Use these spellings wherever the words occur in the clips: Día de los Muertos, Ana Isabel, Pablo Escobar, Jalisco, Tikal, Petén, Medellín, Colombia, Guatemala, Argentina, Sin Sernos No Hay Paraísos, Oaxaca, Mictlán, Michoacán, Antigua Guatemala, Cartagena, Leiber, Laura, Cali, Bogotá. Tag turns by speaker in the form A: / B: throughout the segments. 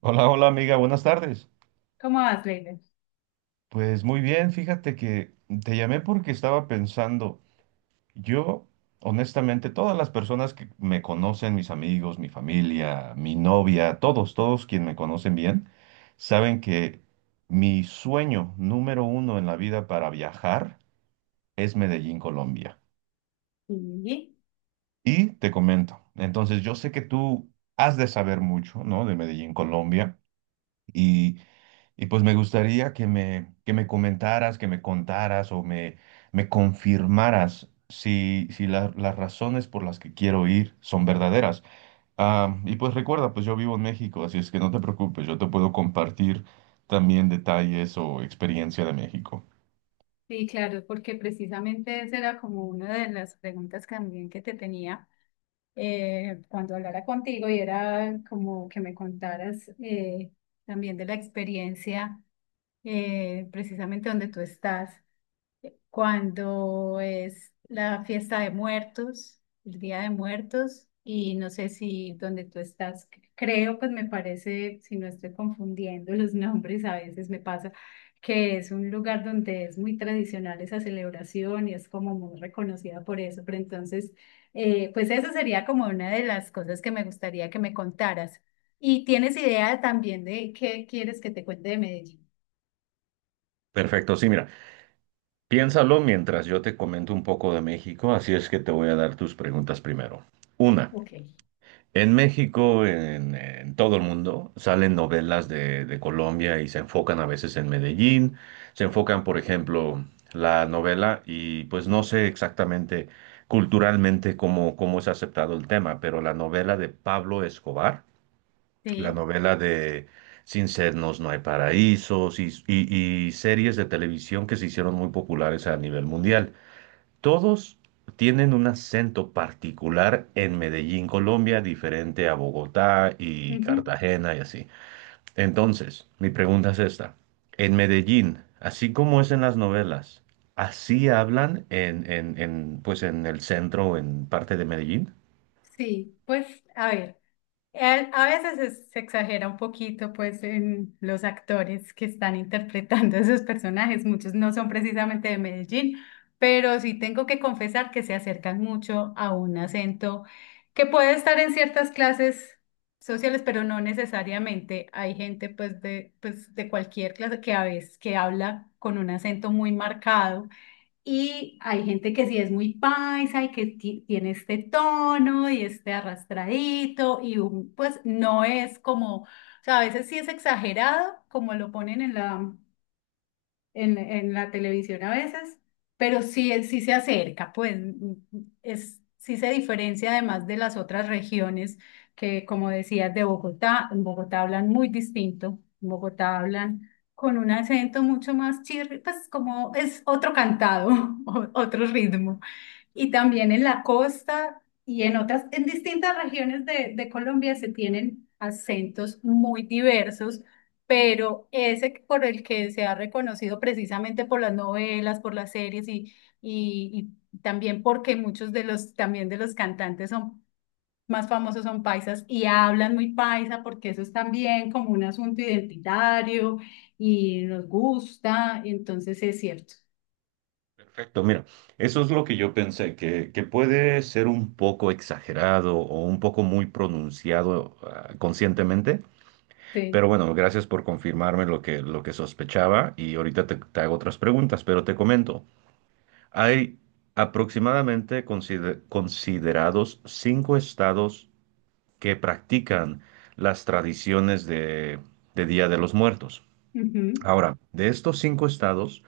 A: Hola, hola amiga, buenas tardes.
B: ¿Cómo vas, Leiber?
A: Pues muy bien, fíjate que te llamé porque estaba pensando, yo honestamente, todas las personas que me conocen, mis amigos, mi familia, mi novia, todos, todos quienes me conocen bien, saben que mi sueño número uno en la vida para viajar es Medellín, Colombia.
B: Sí.
A: Y te comento, entonces yo sé que tú has de saber mucho, ¿no? De Medellín, Colombia. Y Y pues me gustaría que me comentaras, que me contaras o me confirmaras si las razones por las que quiero ir son verdaderas. Ah, y pues recuerda, pues yo vivo en México, así es que no te preocupes, yo te puedo compartir también detalles o experiencia de México.
B: Sí, claro, porque precisamente esa era como una de las preguntas también que te tenía cuando hablara contigo y era como que me contaras, también de la experiencia, precisamente donde tú estás. Cuando es la fiesta de muertos, el Día de Muertos, y no sé si donde tú estás, creo, pues me parece, si no estoy confundiendo los nombres, a veces me pasa que es un lugar donde es muy tradicional esa celebración y es como muy reconocida por eso, pero entonces, pues eso sería como una de las cosas que me gustaría que me contaras. ¿Y tienes idea también de qué quieres que te cuente de Medellín?
A: Perfecto, sí, mira, piénsalo mientras yo te comento un poco de México, así es que te voy a dar tus preguntas primero. Una.
B: Ok.
A: En México, en todo el mundo, salen novelas de Colombia y se enfocan a veces en Medellín, se enfocan, por ejemplo, la novela y pues no sé exactamente culturalmente cómo es aceptado el tema, pero la novela de Pablo Escobar, la
B: Sí.
A: novela de Sin Sernos No Hay Paraísos y series de televisión que se hicieron muy populares a nivel mundial. Todos tienen un acento particular en Medellín, Colombia, diferente a Bogotá y Cartagena y así. Entonces, mi pregunta es esta. En Medellín, así como es en las novelas, ¿así hablan pues en el centro, o en parte de Medellín?
B: Sí, pues a ver, a veces se exagera un poquito pues en los actores que están interpretando a esos personajes, muchos no son precisamente de Medellín, pero sí tengo que confesar que se acercan mucho a un acento que puede estar en ciertas clases sociales, pero no necesariamente. Hay gente pues, de cualquier clase que a veces que habla con un acento muy marcado, y hay gente que sí es muy paisa y que tiene este tono y este arrastradito y pues no es como, o sea, a veces sí es exagerado como lo ponen en en la televisión a veces, pero sí, sí se acerca, pues, sí se diferencia además de las otras regiones que, como decías, de Bogotá. En Bogotá hablan muy distinto, en Bogotá hablan con un acento mucho más chirri, pues como es otro cantado, otro ritmo. Y también en la costa y en otras, en distintas regiones de Colombia se tienen acentos muy diversos, pero ese por el que se ha reconocido precisamente por las novelas, por las series y también porque muchos de los, también de los cantantes son más famosos son paisas y hablan muy paisa porque eso es también como un asunto identitario y nos gusta, entonces es cierto.
A: Perfecto, mira, eso es lo que yo pensé, que puede ser un poco exagerado o un poco muy pronunciado, ah, conscientemente. Pero
B: Sí.
A: bueno, gracias por confirmarme lo que sospechaba y ahorita te hago otras preguntas, pero te comento, hay aproximadamente considerados cinco estados que practican las tradiciones de Día de los Muertos.
B: Ujú.
A: Ahora, de estos cinco estados,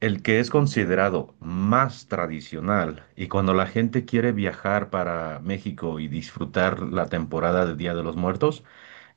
A: el que es considerado más tradicional y cuando la gente quiere viajar para México y disfrutar la temporada de Día de los Muertos,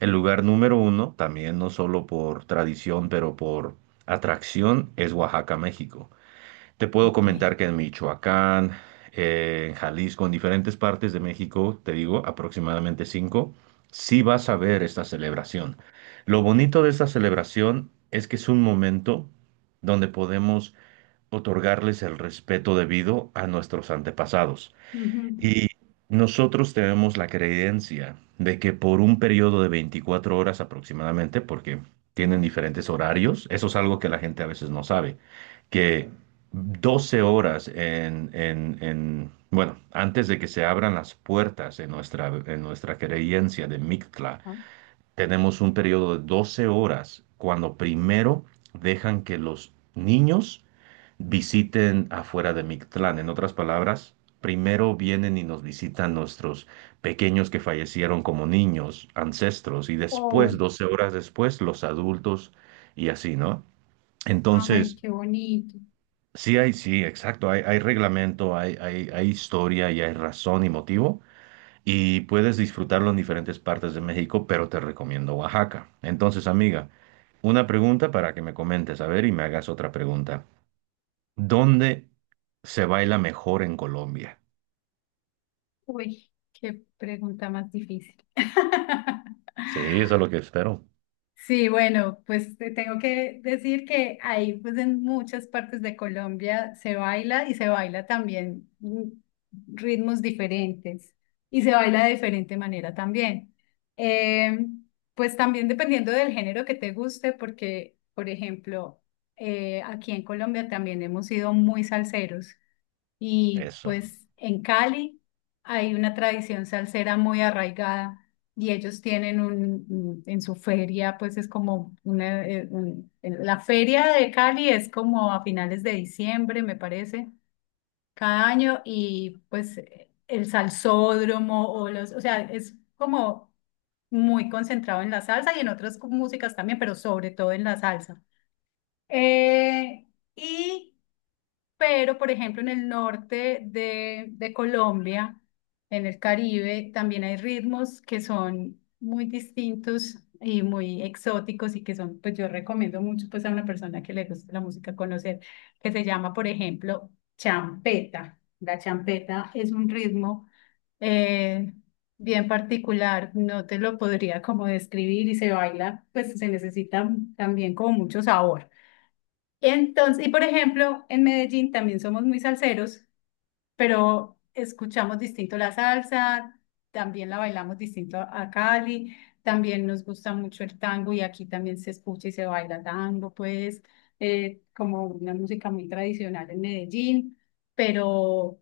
A: el lugar número uno, también no solo por tradición, pero por atracción, es Oaxaca, México. Te puedo
B: Ok.
A: comentar que en Michoacán, en Jalisco, en diferentes partes de México, te digo, aproximadamente cinco, sí vas a ver esta celebración. Lo bonito de esta celebración es que es un momento donde podemos otorgarles el respeto debido a nuestros antepasados.
B: Ujú.
A: Y nosotros tenemos la creencia de que por un periodo de 24 horas aproximadamente, porque tienen diferentes horarios, eso es algo que la gente a veces no sabe, que 12 horas bueno, antes de que se abran las puertas en nuestra creencia de Mictla,
B: Ajá.
A: tenemos un periodo de 12 horas cuando primero dejan que los niños visiten afuera de Mictlán. En otras palabras, primero vienen y nos visitan nuestros pequeños que fallecieron como niños, ancestros, y después,
B: Oh,
A: 12 horas después, los adultos y así, ¿no?
B: ay,
A: Entonces,
B: qué bonito.
A: sí hay, sí, exacto, hay reglamento, hay historia y hay razón y motivo. Y puedes disfrutarlo en diferentes partes de México, pero te recomiendo Oaxaca. Entonces, amiga, una pregunta para que me comentes, a ver, y me hagas otra pregunta. ¿Dónde se baila mejor en Colombia?
B: Uy, qué pregunta más difícil.
A: Sí, eso es lo que espero.
B: Sí, bueno, pues te tengo que decir que ahí, pues en muchas partes de Colombia se baila y se baila también, ritmos diferentes y se baila de diferente manera también. Eh, pues también dependiendo del género que te guste, porque, por ejemplo, aquí en Colombia también hemos sido muy salseros. Y
A: Eso.
B: pues en Cali hay una tradición salsera muy arraigada y ellos tienen en su feria, pues es como una, la feria de Cali es como a finales de diciembre, me parece, cada año, y pues el salsódromo o los, o sea, es como muy concentrado en la salsa y en otras músicas también, pero sobre todo en la salsa. Eh, y pero, por ejemplo, en el norte de Colombia, en el Caribe, también hay ritmos que son muy distintos y muy exóticos y que son, pues yo recomiendo mucho pues a una persona que le guste la música conocer, que se llama, por ejemplo, champeta. La champeta es un ritmo eh, bien particular, no te lo podría como describir y se baila, pues se necesita también como mucho sabor. Entonces, y por ejemplo, en Medellín también somos muy salseros, pero escuchamos distinto la salsa, también la bailamos distinto a Cali, también nos gusta mucho el tango y aquí también se escucha y se baila tango, pues como una música muy tradicional en Medellín, pero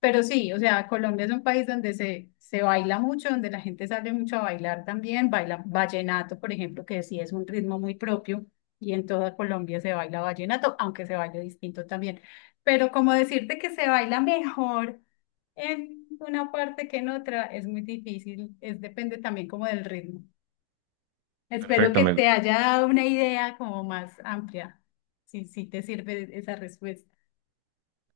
B: pero sí, o sea, Colombia es un país donde se baila mucho, donde la gente sale mucho a bailar también, baila vallenato, por ejemplo, que sí es un ritmo muy propio y en toda Colombia se baila vallenato, aunque se baila distinto también. Pero como decirte que se baila mejor en una parte que en otra es muy difícil, es depende también como del ritmo. Espero
A: Perfecto.
B: que
A: Me.
B: te haya dado una idea como más amplia, si, si te sirve esa respuesta.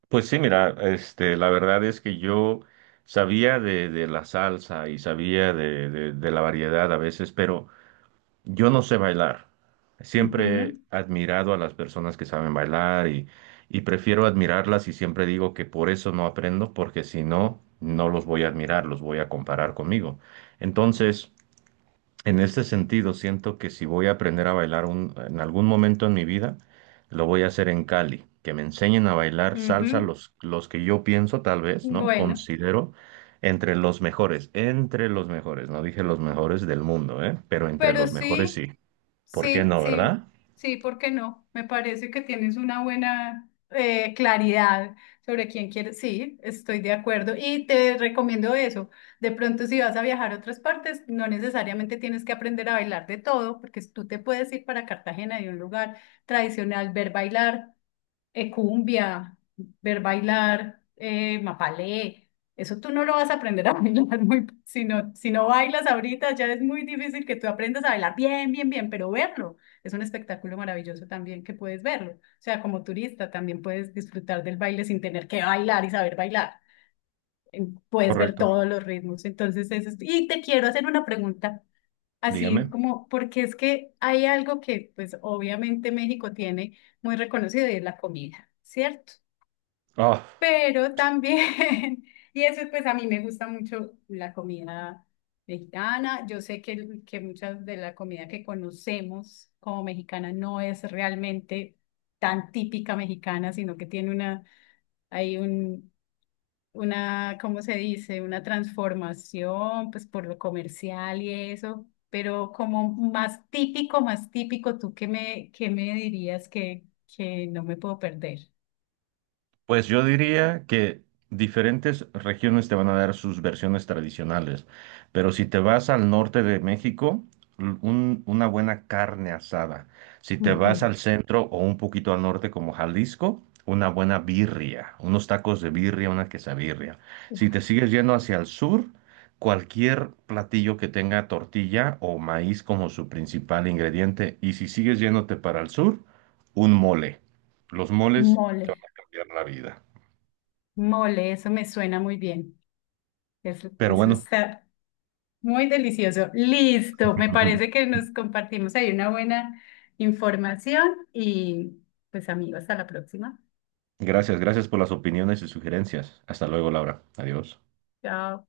A: Pues sí, mira, este, la verdad es que yo sabía de la salsa y sabía de la variedad a veces, pero yo no sé bailar. Siempre he admirado a las personas que saben bailar y prefiero admirarlas y siempre digo que por eso no aprendo, porque si no, no los voy a admirar, los voy a comparar conmigo. Entonces. En ese sentido, siento que si voy a aprender a bailar en algún momento en mi vida, lo voy a hacer en Cali, que me enseñen a bailar
B: Ujú,
A: salsa
B: ujú.
A: los que yo pienso, tal vez, ¿no?
B: Bueno.
A: Considero entre los mejores, no dije los mejores del mundo, ¿eh? Pero entre
B: Pero
A: los mejores
B: sí,
A: sí. ¿Por qué
B: sí,
A: no,
B: sí,
A: verdad?
B: sí, ¿por qué no? Me parece que tienes una buena claridad sobre quién quieres. Sí, estoy de acuerdo y te recomiendo eso. De pronto, si vas a viajar a otras partes, no necesariamente tienes que aprender a bailar de todo, porque tú te puedes ir para Cartagena de un lugar tradicional, ver bailar cumbia, ver bailar, mapalé. Eso tú no lo vas a aprender a bailar muy, si no, si no bailas ahorita, ya es muy difícil que tú aprendas a bailar bien, bien, bien, pero verlo es un espectáculo maravilloso también que puedes verlo. O sea, como turista también puedes disfrutar del baile sin tener que bailar y saber bailar. Puedes ver
A: Correcto.
B: todos los ritmos. Entonces, y te quiero hacer una pregunta, así
A: Dígame.
B: como, porque es que hay algo que, pues, obviamente México tiene muy reconocido y es la comida, ¿cierto?
A: ah
B: Pero también, y eso pues a mí me gusta mucho la comida mexicana. Yo sé que muchas de la comida que conocemos como mexicana no es realmente tan típica mexicana, sino que tiene una, hay un, una, ¿cómo se dice? Una transformación pues por lo comercial y eso. Pero como más típico, ¿tú qué me dirías que no me puedo perder?
A: Pues yo diría que diferentes regiones te van a dar sus versiones tradicionales, pero si te vas al norte de México, una buena carne asada. Si te vas al centro o un poquito al norte como Jalisco, una buena birria, unos tacos de birria, una quesabirria. Si te sigues yendo hacia el sur, cualquier platillo que tenga tortilla o maíz como su principal ingrediente. Y si sigues yéndote para el sur, un mole. Los moles
B: Mole.
A: cambiar la vida.
B: Mole, eso me suena muy bien. Eso,
A: Pero
B: eso
A: bueno,
B: está muy delicioso. Listo, me parece que nos compartimos ahí una buena información y pues amigos, hasta la próxima.
A: gracias, gracias por las opiniones y sugerencias. Hasta luego, Laura. Adiós.
B: Chao.